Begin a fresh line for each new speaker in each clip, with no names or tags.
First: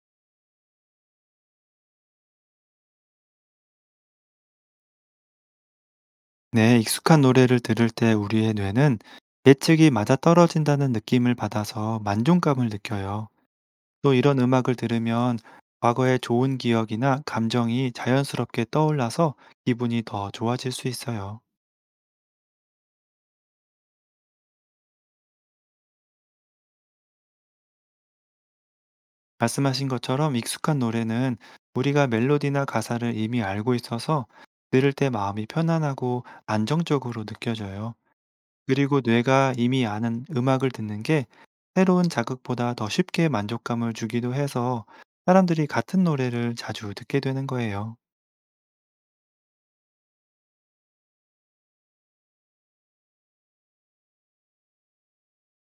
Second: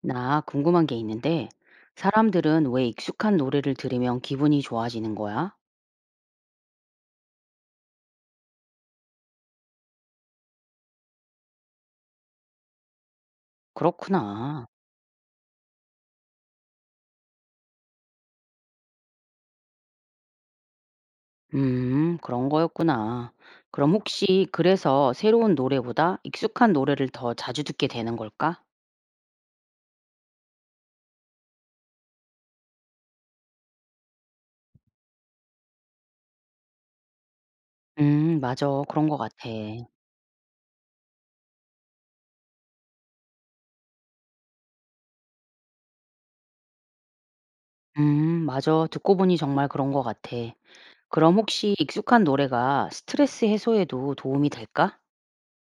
나 궁금한 게 있는데, 사람들은 왜 익숙한 노래를 들으면 기분이 좋아지는 거야?
네, 익숙한 노래를 들을 때 우리의 뇌는 예측이 맞아떨어진다는 느낌을 받아서 만족감을 느껴요. 또 이런
그렇구나.
음악을 들으면 과거의 좋은 기억이나 감정이 자연스럽게 떠올라서 기분이 더 좋아질 수 있어요.
그런 거였구나. 그럼 혹시 그래서 새로운 노래보다 익숙한 노래를 더 자주 듣게 되는 걸까?
말씀하신 것처럼 익숙한 노래는 우리가 멜로디나 가사를 이미 알고 있어서 들을 때 마음이 편안하고 안정적으로 느껴져요.
맞아.
그리고
그런 거 같아.
뇌가 이미 아는 음악을 듣는 게 새로운 자극보다 더 쉽게 만족감을 주기도 해서 사람들이 같은 노래를 자주 듣게 되는 거예요.
맞아. 듣고 보니 정말 그런 거 같아. 그럼 혹시 익숙한 노래가 스트레스 해소에도 도움이 될까?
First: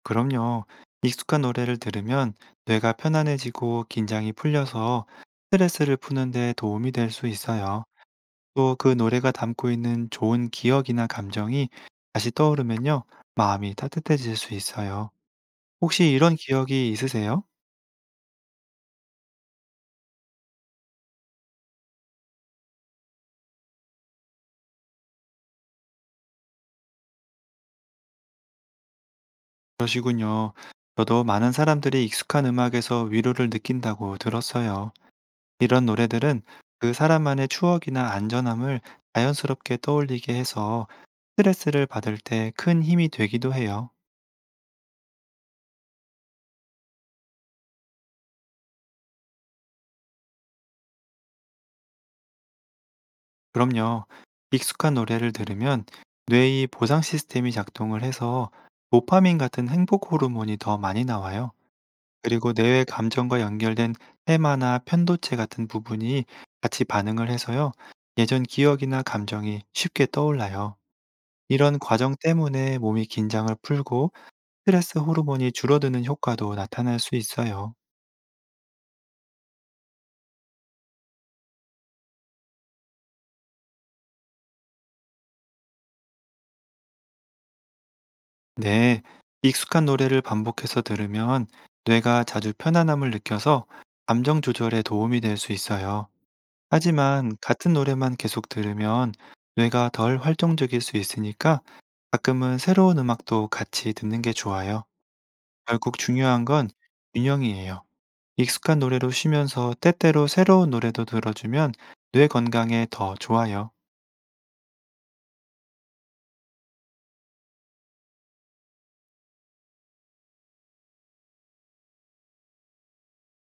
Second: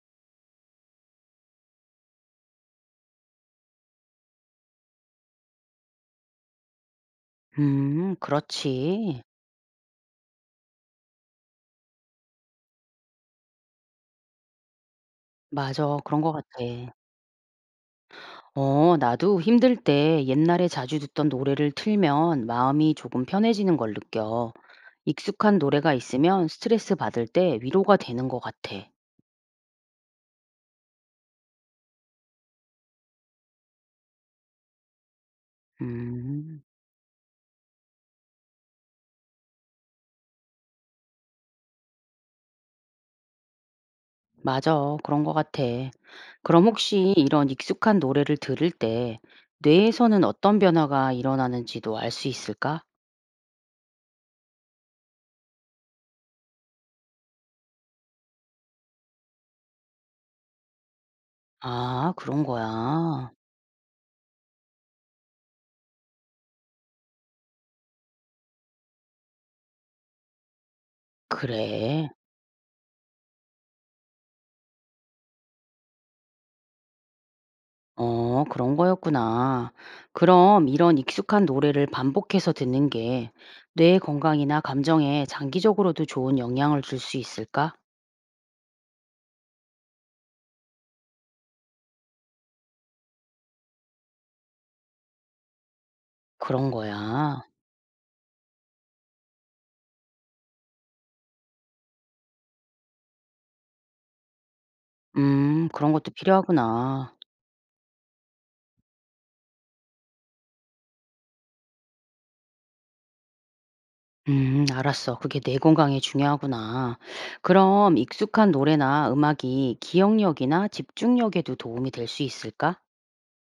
그럼요. 익숙한 노래를 들으면 뇌가 편안해지고 긴장이 풀려서 스트레스를 푸는 데 도움이 될 수 있어요. 또 그
그렇지.
노래가 담고 있는 좋은 기억이나 감정이 다시 떠오르면요. 마음이 따뜻해질 수 있어요.
맞아.
혹시
그런 거
이런 기억이
같아.
있으세요?
어, 나도 힘들 때 옛날에 자주 듣던 노래를 틀면 마음이 조금 편해지는 걸 느껴. 익숙한 노래가 있으면 스트레스 받을 때 위로가 되는 것 같아.
그러시군요. 저도 많은 사람들이 익숙한 음악에서 위로를 느낀다고 들었어요. 이런 노래들은
음,
그 사람만의 추억이나 안전함을 자연스럽게 떠올리게 해서 스트레스를 받을 때 큰 힘이 되기도 해요.
맞아. 그런 것 같아. 그럼 혹시 이런 익숙한 노래를 들을 때 뇌에서는 어떤 변화가 일어나는지도 알 수 있을까?
그럼요. 익숙한 노래를 들으면 뇌의 보상 시스템이 작동을 해서 도파민 같은 행복 호르몬이 더 많이 나와요.
아, 그런
그리고 뇌의
거야.
감정과 연결된 테마나 편도체 같은 부분이 같이 반응을 해서요. 예전 기억이나 감정이 쉽게 떠올라요. 이런
그래.
과정 때문에 몸이 긴장을 풀고 스트레스 호르몬이 줄어드는 효과도 나타날 수 있어요.
어, 그런 거였구나. 그럼 이런 익숙한 노래를 반복해서 듣는 게 뇌 건강이나 감정에 장기적으로도 좋은 영향을 줄 수 있을까?
네. 익숙한 노래를 반복해서 들으면 뇌가 자주 편안함을 느껴서 감정 조절에 도움이 될 수 있어요.
그런
하지만
거야.
같은 노래만 계속 들으면 뇌가 덜 활동적일 수 있으니까 가끔은 새로운 음악도 같이 듣는 게 좋아요.
그런
결국
것도
중요한 건
필요하구나.
균형이에요. 익숙한 노래로 쉬면서 때때로 새로운 노래도 들어주면 뇌 건강에 더 좋아요.
알았어. 그게 뇌 건강에 중요하구나. 그럼 익숙한 노래나 음악이 기억력이나 집중력에도 도움이 될 수 있을까?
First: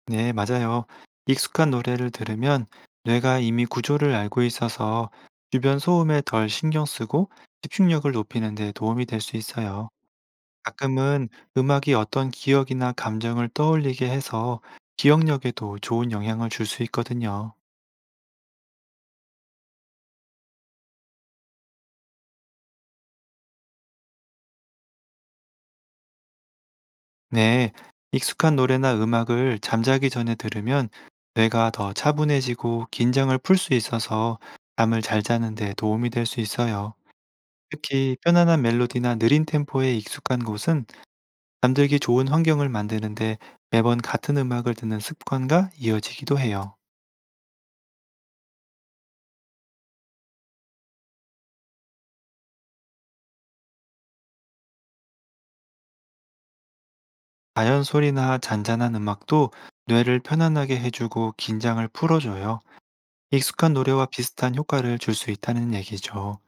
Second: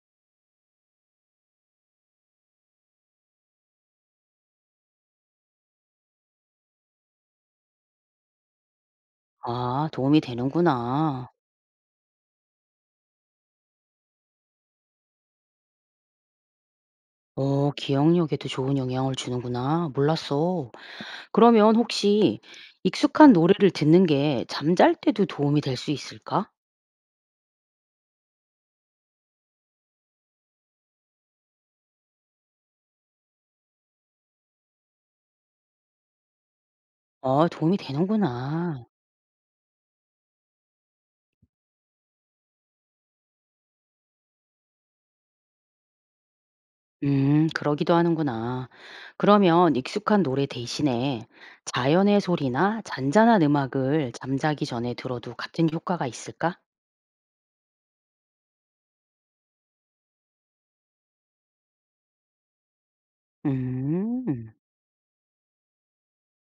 네, 맞아요. 익숙한 노래를 들으면 뇌가 이미 구조를 알고 있어서 주변 소음에 덜 신경 쓰고 집중력을 높이는 데 도움이 될 수
아,
있어요.
도움이
가끔은
되는구나.
음악이 어떤 기억이나 감정을 떠올리게 해서 기억력에도 좋은 영향을 줄 수 있거든요.
오, 기억력에도 좋은 영향을 주는구나. 몰랐어. 그러면 혹시 익숙한 노래를 듣는 게 잠잘 때도 도움이 될 수 있을까?
네, 익숙한 노래나 음악을 잠자기 전에 들으면 뇌가 더 차분해지고 긴장을 풀 수 있어서 잠을 잘 자는 데 도움이 될 수 있어요.
어, 도움이
특히 편안한
되는구나.
멜로디나 느린 템포에 익숙한 곳은 잠들기 좋은 환경을 만드는데 매번 같은 음악을 듣는 습관과 이어지기도 해요.
그러기도 하는구나. 그러면 익숙한 노래 대신에 자연의 소리나 잔잔한 음악을 잠자기 전에 들어도 같은 효과가 있을까?
자연 소리나 잔잔한 음악도 뇌를 편안하게 해주고 긴장을 풀어줘요. 익숙한 노래와
음,
비슷한 효과를 줄 수 있다는 얘기죠.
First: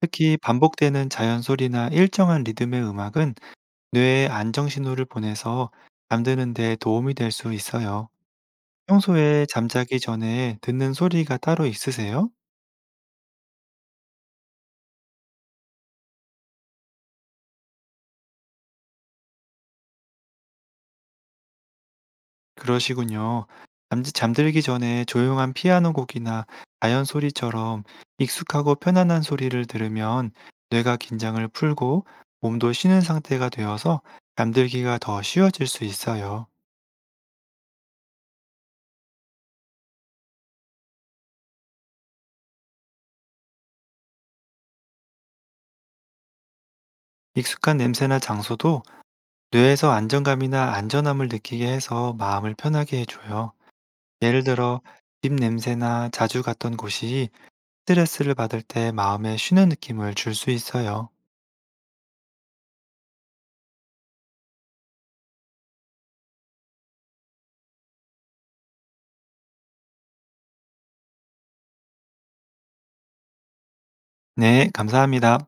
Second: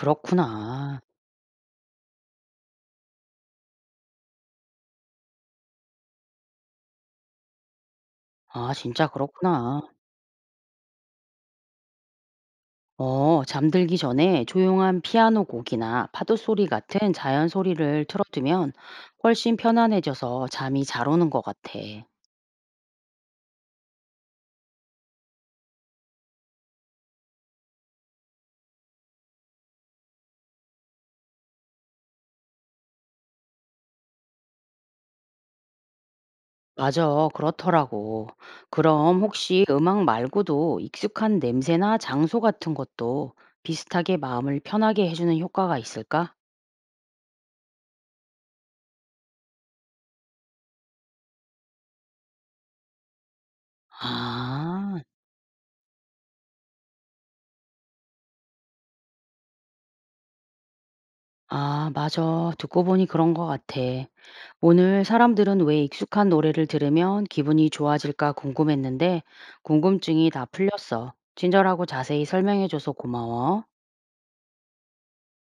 특히 반복되는 자연 소리나 일정한 리듬의 음악은 뇌에 안정 신호를 보내서 잠드는 데 도움이 될 수 있어요.
아, 진짜
평소에
그렇구나.
잠자기 전에 듣는 소리가 따로 있으세요?
어, 잠들기 전에 조용한 피아노 곡이나 파도 소리 같은 자연 소리를 틀어두면 훨씬 편안해져서 잠이 잘 오는 것 같아.
그러시군요. 잠 잠들기 전에 조용한 피아노 곡이나 자연 소리처럼 익숙하고 편안한 소리를 들으면 뇌가 긴장을 풀고 몸도 쉬는 상태가 되어서 잠들기가 더 쉬워질 수 있어요.
맞아, 그렇더라고. 그럼 혹시 음악 말고도 익숙한 냄새나 장소 같은 것도 비슷하게 마음을 편하게 해주는 효과가 있을까?
익숙한 냄새나 장소도 뇌에서 안정감이나 안전함을 느끼게 해서 마음을 편하게 해줘요. 예를 들어
아,
집 냄새나 자주 갔던 곳이 스트레스를 받을 때 마음에 쉬는 느낌을 줄 수 있어요.
아, 맞아. 듣고 보니 그런 것 같아. 오늘 사람들은 왜 익숙한 노래를 들으면 기분이 좋아질까 궁금했는데 궁금증이 다 풀렸어. 친절하고 자세히 설명해줘서 고마워.
네, 감사합니다.